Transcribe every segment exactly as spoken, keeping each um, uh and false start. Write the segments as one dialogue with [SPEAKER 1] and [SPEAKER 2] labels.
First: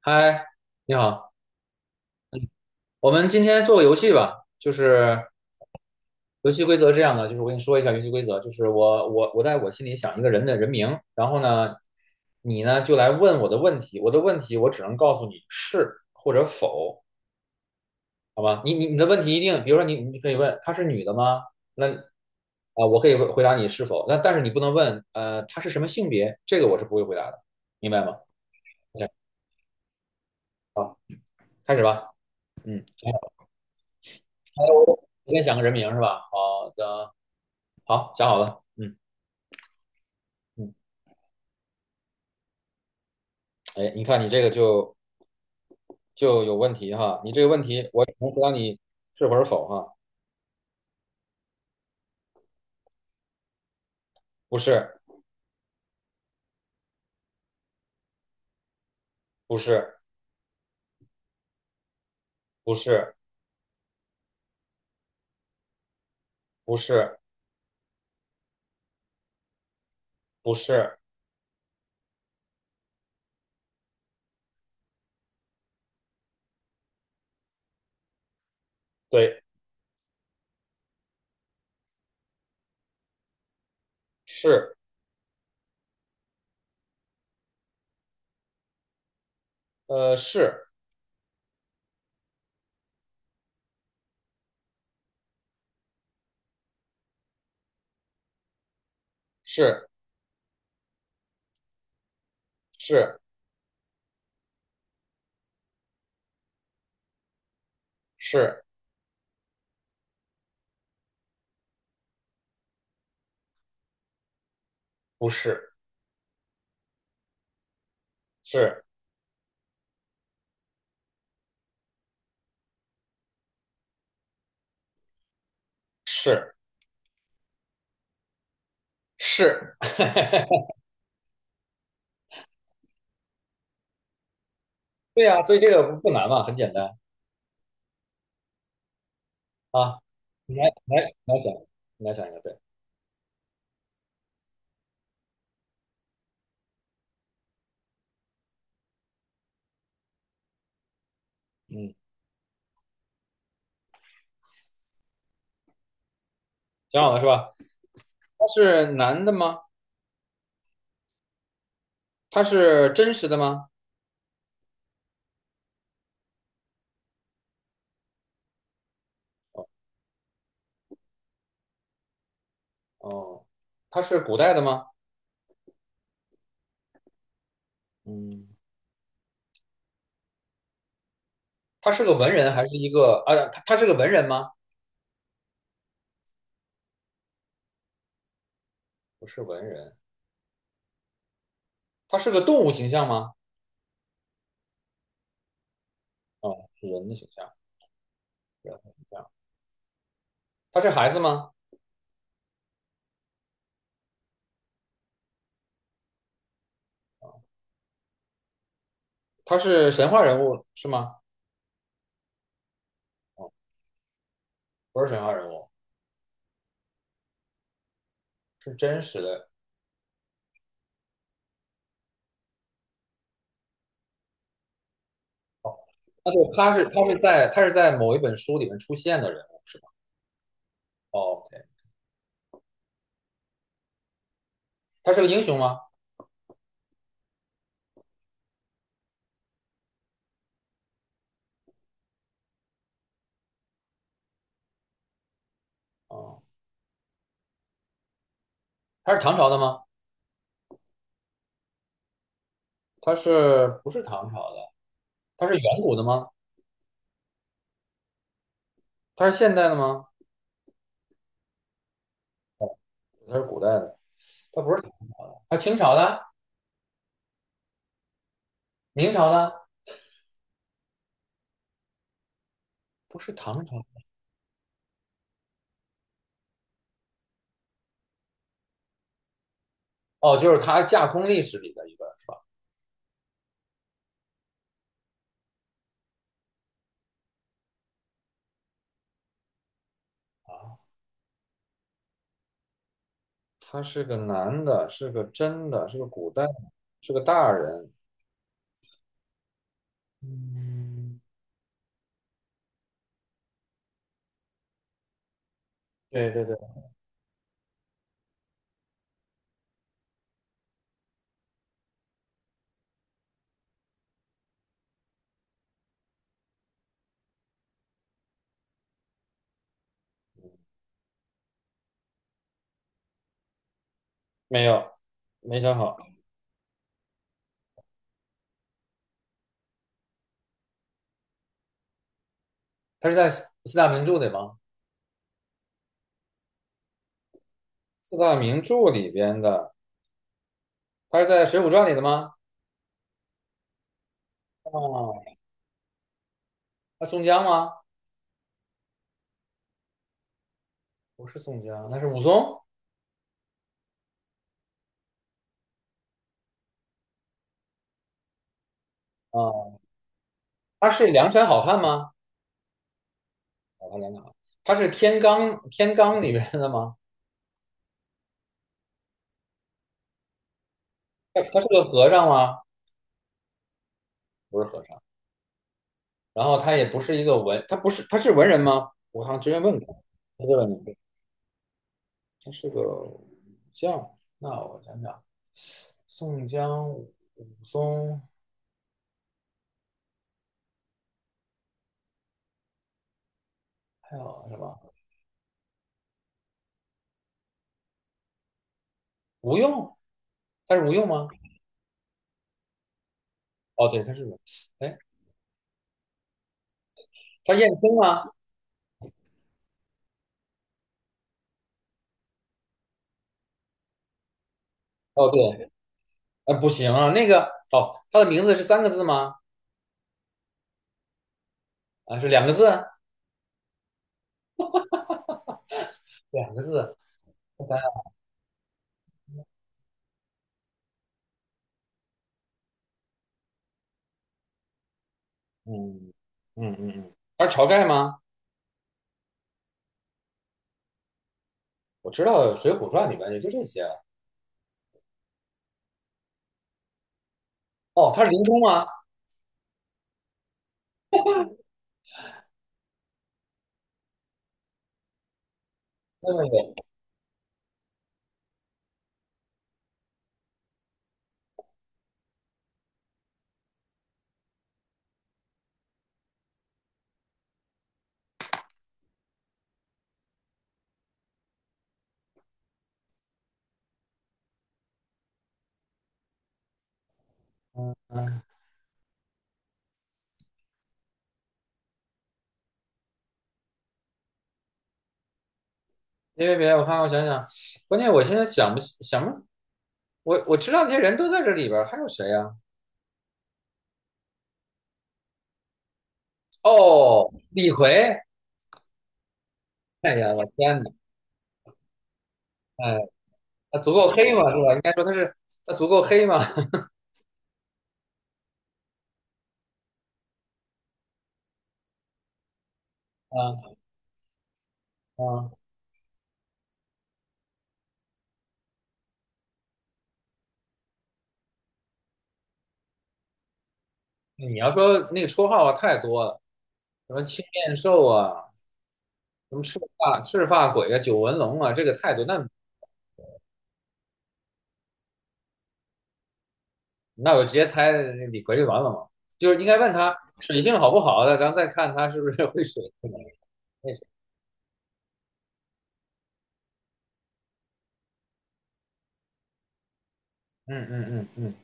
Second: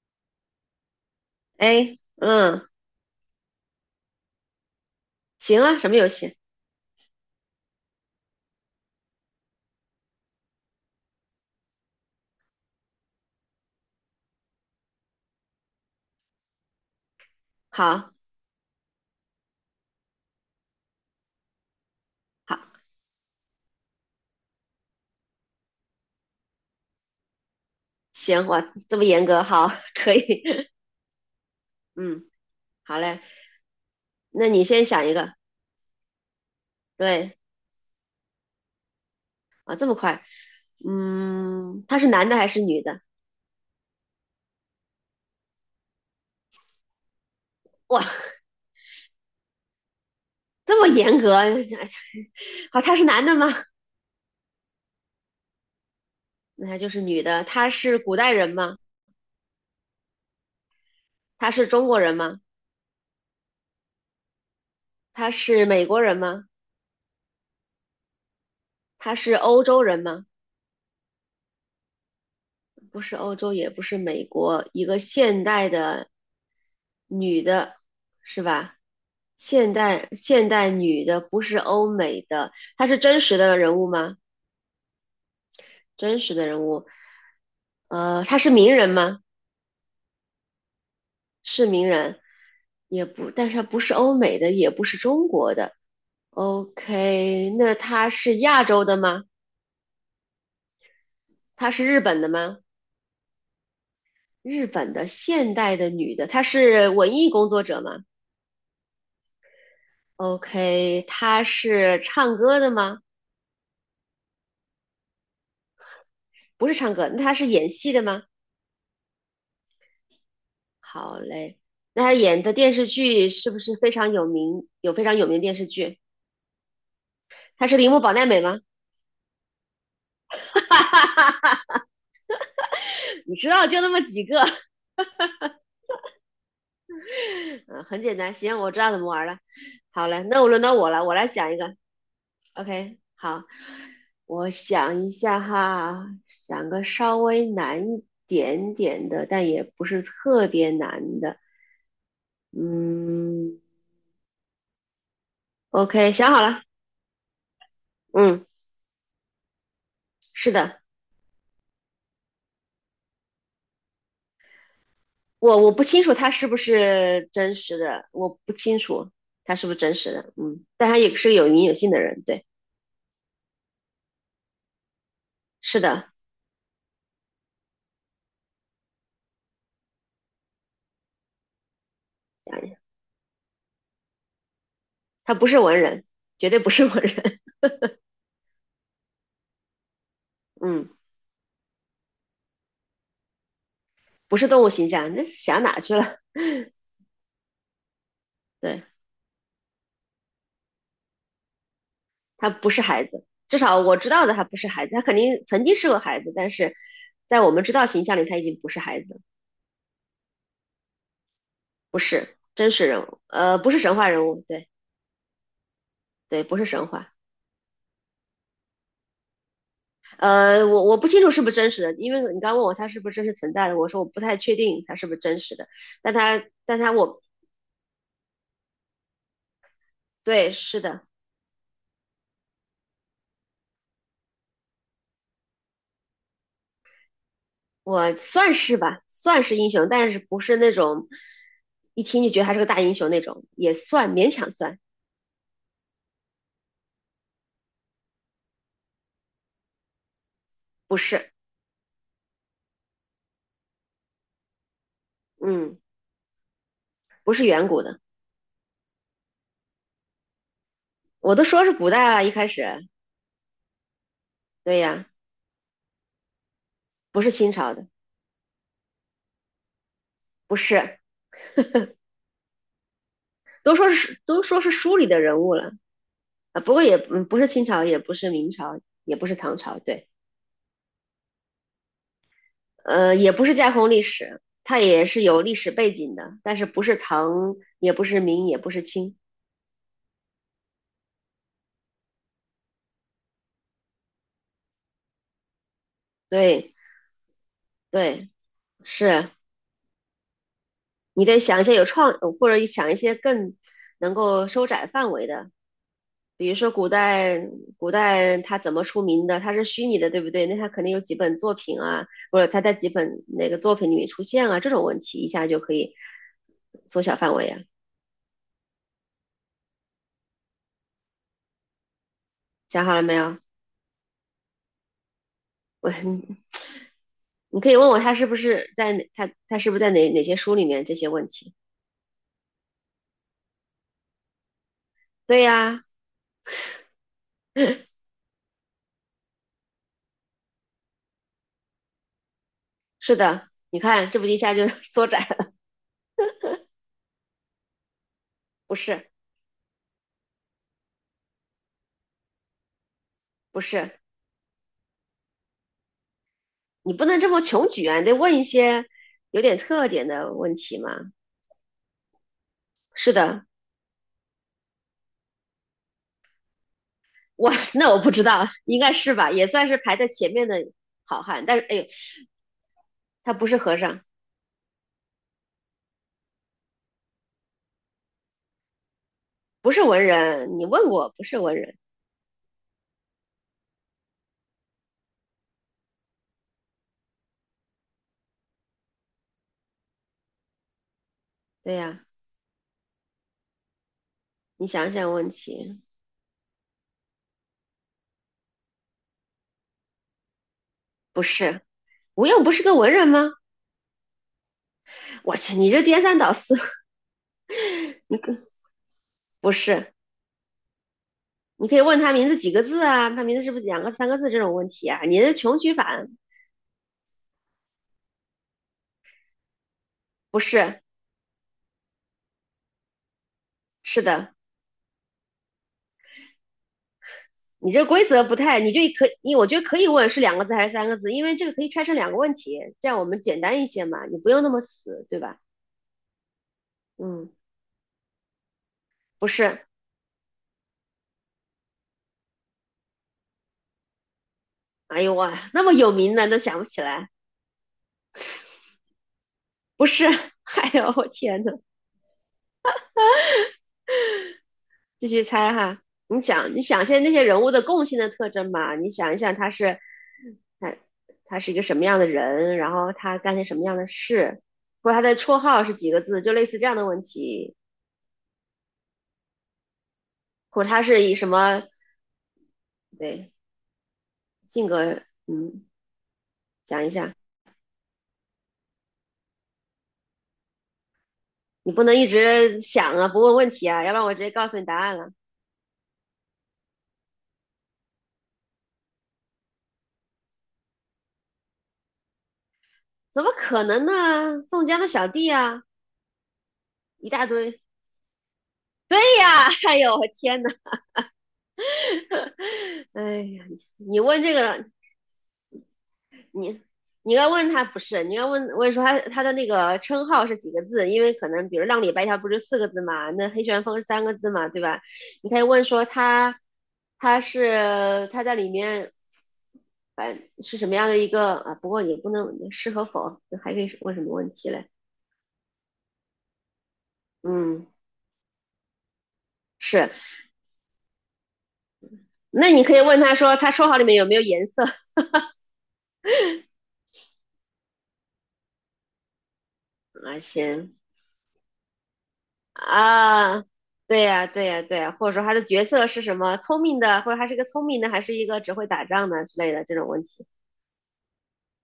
[SPEAKER 1] 嗨，你好，
[SPEAKER 2] 哎，嗯，
[SPEAKER 1] 我们今天做个游戏吧。就是
[SPEAKER 2] 行啊，什么游戏？
[SPEAKER 1] 游戏规则是这样的，就是我跟你说一下游戏规则，就是我我我在我心里想一个人的人名，然后呢，你呢就来问我的问题，我的问题我只能告诉你是或者否，
[SPEAKER 2] 好，
[SPEAKER 1] 好吧？你你你的问题一定，比如说你你可以问她是女的吗？那
[SPEAKER 2] 好，
[SPEAKER 1] 啊，我可以回答你是否，那但是你不能问呃她是什么性别，这个我是不会回答的，明白吗
[SPEAKER 2] 行，哇，这么
[SPEAKER 1] ？OK，
[SPEAKER 2] 严格，好，可以，
[SPEAKER 1] 开始吧。
[SPEAKER 2] 嗯，好嘞，那你
[SPEAKER 1] 来
[SPEAKER 2] 先
[SPEAKER 1] 我
[SPEAKER 2] 想一个，
[SPEAKER 1] 先想个人名是吧？好的。
[SPEAKER 2] 对，
[SPEAKER 1] 好，讲好了。嗯
[SPEAKER 2] 啊，这么快，
[SPEAKER 1] 嗯，
[SPEAKER 2] 嗯，他是男的还是女的？
[SPEAKER 1] 哎，你看你这个就就有问题哈。你这个问题，
[SPEAKER 2] 哇，
[SPEAKER 1] 我只能回答你是或者否哈。
[SPEAKER 2] 这么严格，好，他是男的吗？
[SPEAKER 1] 不是，
[SPEAKER 2] 那他就是女的，他是古代人吗？
[SPEAKER 1] 不是，
[SPEAKER 2] 他是中国人吗？
[SPEAKER 1] 不是，
[SPEAKER 2] 他是美国人吗？
[SPEAKER 1] 不是，
[SPEAKER 2] 他是欧洲人吗？
[SPEAKER 1] 不是，
[SPEAKER 2] 不是欧洲，也不是美国，一个现代的女的，是吧？
[SPEAKER 1] 对，
[SPEAKER 2] 现代现代女的，不是欧美的，她是真实的人物吗？
[SPEAKER 1] 是，
[SPEAKER 2] 真实的人物，呃，她是名人吗？
[SPEAKER 1] 呃，是，
[SPEAKER 2] 是名人，也不，但是她不是欧美的，也不是中国的。OK，那她是亚洲的吗？
[SPEAKER 1] 是，
[SPEAKER 2] 她是日本的吗？
[SPEAKER 1] 是，
[SPEAKER 2] 日本的现代的女的，她是文艺工作者吗？
[SPEAKER 1] 是，
[SPEAKER 2] OK,他是唱歌的吗？
[SPEAKER 1] 不是，
[SPEAKER 2] 不是唱歌，那他是演戏的吗？
[SPEAKER 1] 是，
[SPEAKER 2] 好嘞，那他演的电视剧是不是非常有名？有非常有名的电视剧？
[SPEAKER 1] 是，
[SPEAKER 2] 他是铃木保奈美吗？
[SPEAKER 1] 是，
[SPEAKER 2] 你知道就那么几个，
[SPEAKER 1] 对呀、所以这个不不难嘛，很简单
[SPEAKER 2] 嗯，很简单。行，我知道怎么玩了。
[SPEAKER 1] 啊。
[SPEAKER 2] 好嘞，那我
[SPEAKER 1] 你
[SPEAKER 2] 轮
[SPEAKER 1] 来，
[SPEAKER 2] 到我
[SPEAKER 1] 你
[SPEAKER 2] 了，
[SPEAKER 1] 来，
[SPEAKER 2] 我来
[SPEAKER 1] 你来想，
[SPEAKER 2] 想一个。
[SPEAKER 1] 你来想一个，对，
[SPEAKER 2] OK，好，我想一下哈，想个稍微难一点点的，但也不是特别难的。
[SPEAKER 1] 嗯，
[SPEAKER 2] 嗯，OK，想好了。
[SPEAKER 1] 讲好了是吧？
[SPEAKER 2] 嗯，
[SPEAKER 1] 它是男的吗？
[SPEAKER 2] 是的。
[SPEAKER 1] 它是真实的吗？
[SPEAKER 2] 我我不清楚他是不是真实的，我不清楚他是不是真实的，嗯，但他也是个有名有姓的人，对，
[SPEAKER 1] 哦，它是古代的吗？
[SPEAKER 2] 是的，
[SPEAKER 1] 嗯，他是个文人还是
[SPEAKER 2] 哎
[SPEAKER 1] 一个啊？他他是个文人吗？
[SPEAKER 2] 他不是文人，绝对不是文人，
[SPEAKER 1] 不是文人，
[SPEAKER 2] 嗯，
[SPEAKER 1] 他是个动物形象吗？
[SPEAKER 2] 不是动物形象，那想哪去了？
[SPEAKER 1] 啊、是人的形象，人
[SPEAKER 2] 对，
[SPEAKER 1] 的形象。他是孩子吗？
[SPEAKER 2] 他不是孩子，至少我知道的他不是孩子，他肯定曾经是个孩子，但是在
[SPEAKER 1] 啊、
[SPEAKER 2] 我们知道形象里他已经不是孩子了。
[SPEAKER 1] 他是神话人物是吗？
[SPEAKER 2] 不是真实人物，
[SPEAKER 1] 哦，
[SPEAKER 2] 呃，不是神话人物，对。
[SPEAKER 1] 不是神话人物，
[SPEAKER 2] 对，不是神话。
[SPEAKER 1] 是真实的。
[SPEAKER 2] 呃，我我不清楚是不是真实的，因为你刚问我他是不是真实存在的，我说我不太确定他是不是真实的，
[SPEAKER 1] 哦，
[SPEAKER 2] 但
[SPEAKER 1] 那
[SPEAKER 2] 他，
[SPEAKER 1] 就他
[SPEAKER 2] 但
[SPEAKER 1] 是
[SPEAKER 2] 他，
[SPEAKER 1] 他是
[SPEAKER 2] 我
[SPEAKER 1] 在他是在某一本书里面出现的人物是吧？
[SPEAKER 2] 对，是的，
[SPEAKER 1] 哦，OK，他是个英雄吗？
[SPEAKER 2] 我算是吧，算是英雄，但是不是那种一听就觉得他是个大英雄那种，也算勉强算，
[SPEAKER 1] 哦，他是唐朝的吗？
[SPEAKER 2] 不是，
[SPEAKER 1] 他是不是唐朝的？他是
[SPEAKER 2] 嗯，
[SPEAKER 1] 远古的吗？
[SPEAKER 2] 不是远古的，
[SPEAKER 1] 他是现代的吗？
[SPEAKER 2] 我都说是古代了，一开始，
[SPEAKER 1] 他是古代的？他不
[SPEAKER 2] 对
[SPEAKER 1] 是唐，
[SPEAKER 2] 呀，
[SPEAKER 1] 他清朝的、
[SPEAKER 2] 不是清朝的，
[SPEAKER 1] 明朝的，
[SPEAKER 2] 不是，
[SPEAKER 1] 不是唐
[SPEAKER 2] 都
[SPEAKER 1] 朝。
[SPEAKER 2] 说是都说是书里的人物了啊，不过也嗯不是清朝，也不是明朝，也不是唐朝，对。
[SPEAKER 1] 哦，就是他架空历史里的一个是吧？
[SPEAKER 2] 呃，也不是架空历史，它也是有历史背景的，但是不是唐，也不是明，也不是清。
[SPEAKER 1] 啊，他是个男的，是个真的，是个古代，
[SPEAKER 2] 对，
[SPEAKER 1] 是个大人。
[SPEAKER 2] 对，是。
[SPEAKER 1] 嗯，
[SPEAKER 2] 你得想一些有创，呃或者想一些更能够收窄范围的，
[SPEAKER 1] 对对
[SPEAKER 2] 比如
[SPEAKER 1] 对，
[SPEAKER 2] 说古代，古代它怎么出名的？它是虚拟的，对不对？那它肯定有几本作品啊，或者它在几本哪个作品里面出现啊，这种问题一下就可以缩小范围啊。想好了没有？
[SPEAKER 1] 没有，没想
[SPEAKER 2] 我
[SPEAKER 1] 好。
[SPEAKER 2] 你可以问我他是不是在哪，他他是不是在哪哪些书里面这些问题？
[SPEAKER 1] 他是在四四大名著里吗？
[SPEAKER 2] 对呀，啊
[SPEAKER 1] 四大名著里边的，他是在《水浒传》里的吗？
[SPEAKER 2] 是的，你看这不一下就 缩
[SPEAKER 1] 哦，
[SPEAKER 2] 窄了，
[SPEAKER 1] 他宋江吗？
[SPEAKER 2] 不是
[SPEAKER 1] 不是宋江，那是武松。
[SPEAKER 2] 不是，你不能这么穷举啊，你得问一些有点
[SPEAKER 1] 啊，
[SPEAKER 2] 特点的问题
[SPEAKER 1] 他
[SPEAKER 2] 嘛。
[SPEAKER 1] 是梁山好汉吗？
[SPEAKER 2] 是的，
[SPEAKER 1] 好汉梁山好汉，他是天罡天罡里边的吗？
[SPEAKER 2] 我 那我不知道，应该是吧，也算是排在前面的好
[SPEAKER 1] 他
[SPEAKER 2] 汉，但
[SPEAKER 1] 他
[SPEAKER 2] 是
[SPEAKER 1] 是
[SPEAKER 2] 哎
[SPEAKER 1] 个
[SPEAKER 2] 呦，
[SPEAKER 1] 和尚吗？
[SPEAKER 2] 他不是和尚，
[SPEAKER 1] 不是和尚。然后他也不是一个文，他不是他是文人吗？我好像之前
[SPEAKER 2] 不
[SPEAKER 1] 问
[SPEAKER 2] 是
[SPEAKER 1] 过，
[SPEAKER 2] 文
[SPEAKER 1] 他这
[SPEAKER 2] 人，你
[SPEAKER 1] 个你
[SPEAKER 2] 问过不是文人，
[SPEAKER 1] 他是个武将。那我想想，宋江、武松
[SPEAKER 2] 对呀，啊
[SPEAKER 1] 还有什
[SPEAKER 2] 你
[SPEAKER 1] 么？
[SPEAKER 2] 想想问题，
[SPEAKER 1] 吴用？他是吴用
[SPEAKER 2] 不
[SPEAKER 1] 吗？
[SPEAKER 2] 是，吴用不是个文人吗？
[SPEAKER 1] 哦，对，他是吴。哎，
[SPEAKER 2] 我去，你这颠三倒四，
[SPEAKER 1] 他燕青吗？
[SPEAKER 2] 不是。你可以问他名字几个字啊，他名字是不是两个三个字这种问题啊？你
[SPEAKER 1] 哦，
[SPEAKER 2] 的穷
[SPEAKER 1] 对，
[SPEAKER 2] 举法
[SPEAKER 1] 呃，不行啊，那个哦，他的名字是三个字吗？
[SPEAKER 2] 不是，
[SPEAKER 1] 啊，是两个字？
[SPEAKER 2] 是的，
[SPEAKER 1] 两个字。我
[SPEAKER 2] 你
[SPEAKER 1] 想
[SPEAKER 2] 这
[SPEAKER 1] 想，
[SPEAKER 2] 规则不太，你就可你我觉得可以问是两个字还是三个字，因为这个可以拆成两个问题，这样我们简单一些嘛，你不用那么死，对吧？
[SPEAKER 1] 嗯嗯嗯嗯，
[SPEAKER 2] 嗯，
[SPEAKER 1] 他是晁盖吗？
[SPEAKER 2] 不是，
[SPEAKER 1] 我知道《水浒传》里面也就这些。
[SPEAKER 2] 哎呦哇，那么有名的都想不起来，
[SPEAKER 1] 哦，他是林冲吗？
[SPEAKER 2] 不是，哎呦我天呐，继续猜哈，你
[SPEAKER 1] 对对
[SPEAKER 2] 想，你
[SPEAKER 1] 对，
[SPEAKER 2] 想现在那些人物的共性的特征嘛？你想一想，他是，他他是一个什么样的人，然后他干些什么样的事，或者他的绰号是几个字，就类似这样的问题，或者他是以什么，对，性格，嗯，想一下，
[SPEAKER 1] 嗯嗯。
[SPEAKER 2] 你不能一直想啊，不问问题啊，要不然我直接告诉你答案了，
[SPEAKER 1] 别别别的，我看看，我想想，关键我现在想不起想不，我我知道这些人都在这里边儿，还有谁呀、
[SPEAKER 2] 怎么可能呢？宋江的小弟啊，一大
[SPEAKER 1] 哦，
[SPEAKER 2] 堆，
[SPEAKER 1] 李逵，
[SPEAKER 2] 对呀，哎呦，我
[SPEAKER 1] 哎呀，
[SPEAKER 2] 天
[SPEAKER 1] 我
[SPEAKER 2] 呐，
[SPEAKER 1] 天哪，哎，
[SPEAKER 2] 哎呀，
[SPEAKER 1] 他足
[SPEAKER 2] 你
[SPEAKER 1] 够
[SPEAKER 2] 问这
[SPEAKER 1] 黑吗？是
[SPEAKER 2] 个，
[SPEAKER 1] 吧？应该说他是他足够黑吗？
[SPEAKER 2] 你你要问他不是，你问，该问问说他他的那个称号是几个字，因为可能比如浪里白条不是四个字嘛，那黑旋
[SPEAKER 1] 啊
[SPEAKER 2] 风是三个字嘛，对吧？你可以
[SPEAKER 1] 啊，
[SPEAKER 2] 问说他他是他在里面，反正是什么样的一个啊？不过也不能是和否，还可以问什么问题
[SPEAKER 1] 你
[SPEAKER 2] 嘞？
[SPEAKER 1] 要说那个绰号啊，太多了，什么青
[SPEAKER 2] 嗯，
[SPEAKER 1] 面兽啊，什么赤
[SPEAKER 2] 是，
[SPEAKER 1] 发赤发鬼啊，九纹龙啊，这个太多。那
[SPEAKER 2] 那你可以问他说他绰号里面有没有颜色
[SPEAKER 1] 那我直接猜李逵就完了嘛，就是应该问 他
[SPEAKER 2] 啊？
[SPEAKER 1] 水
[SPEAKER 2] 行，
[SPEAKER 1] 性好不好的，咱再看他是不是会水。
[SPEAKER 2] 啊，
[SPEAKER 1] 会
[SPEAKER 2] 对
[SPEAKER 1] 水
[SPEAKER 2] 呀，对呀，对呀，或者说他的角色是什么？聪明的，或者他是一个聪明的，还是一个只会打仗的之类的这种问题，
[SPEAKER 1] 嗯嗯嗯嗯。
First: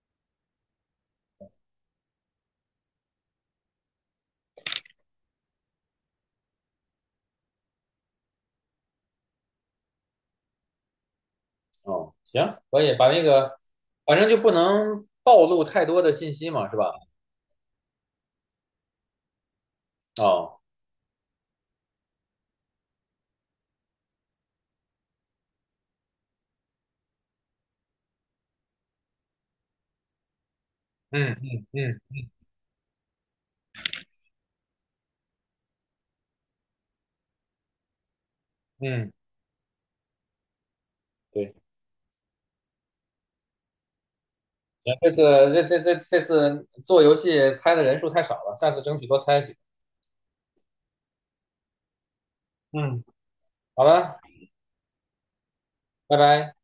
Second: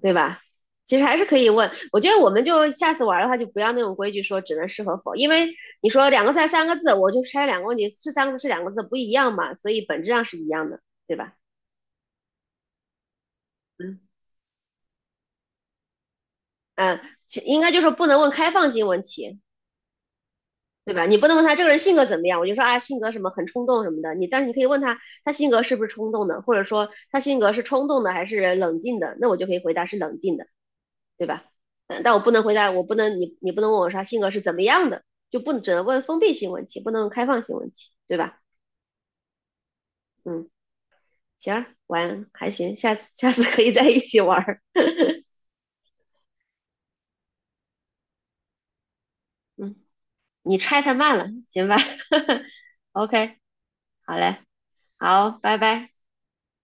[SPEAKER 2] 对吧？其实还是可以问。我觉得我们就下次玩的话，就不要那种规矩说只能是和否，因为你说两个字还是三个字，我就拆两个问题，是三个字是两个字不一样嘛，所以本质上是一样的，对吧？
[SPEAKER 1] 哦，行，可以把那个，
[SPEAKER 2] 嗯
[SPEAKER 1] 反正就不能暴露太多的信息嘛，是吧？
[SPEAKER 2] 嗯，其应该就是不能问开放性问题。
[SPEAKER 1] 哦，
[SPEAKER 2] 对吧？你不能问他这个人性格怎么样，我就说啊，性格什么很冲动什么的。你但是你可以问他，他性格是不是冲动的，或者说他性格是冲动的还是冷静的，那我就可以回答是冷静的，对
[SPEAKER 1] 嗯
[SPEAKER 2] 吧？
[SPEAKER 1] 嗯
[SPEAKER 2] 嗯，但我
[SPEAKER 1] 嗯
[SPEAKER 2] 不能回答，我不能你你不能问我说他性格是怎么样的，就不能只能问封闭性问题，不能问开放性问题，对吧？
[SPEAKER 1] 嗯，
[SPEAKER 2] 嗯，
[SPEAKER 1] 对，
[SPEAKER 2] 行，玩还行，下次下次可以在一起玩儿。
[SPEAKER 1] 行，这次 这这这这次做游戏猜的人数太少了，下次争取多猜几个。
[SPEAKER 2] 嗯，你拆太慢了，行吧
[SPEAKER 1] 嗯，
[SPEAKER 2] ？OK，
[SPEAKER 1] 好
[SPEAKER 2] 好
[SPEAKER 1] 了，
[SPEAKER 2] 嘞，好，拜拜。
[SPEAKER 1] 拜拜。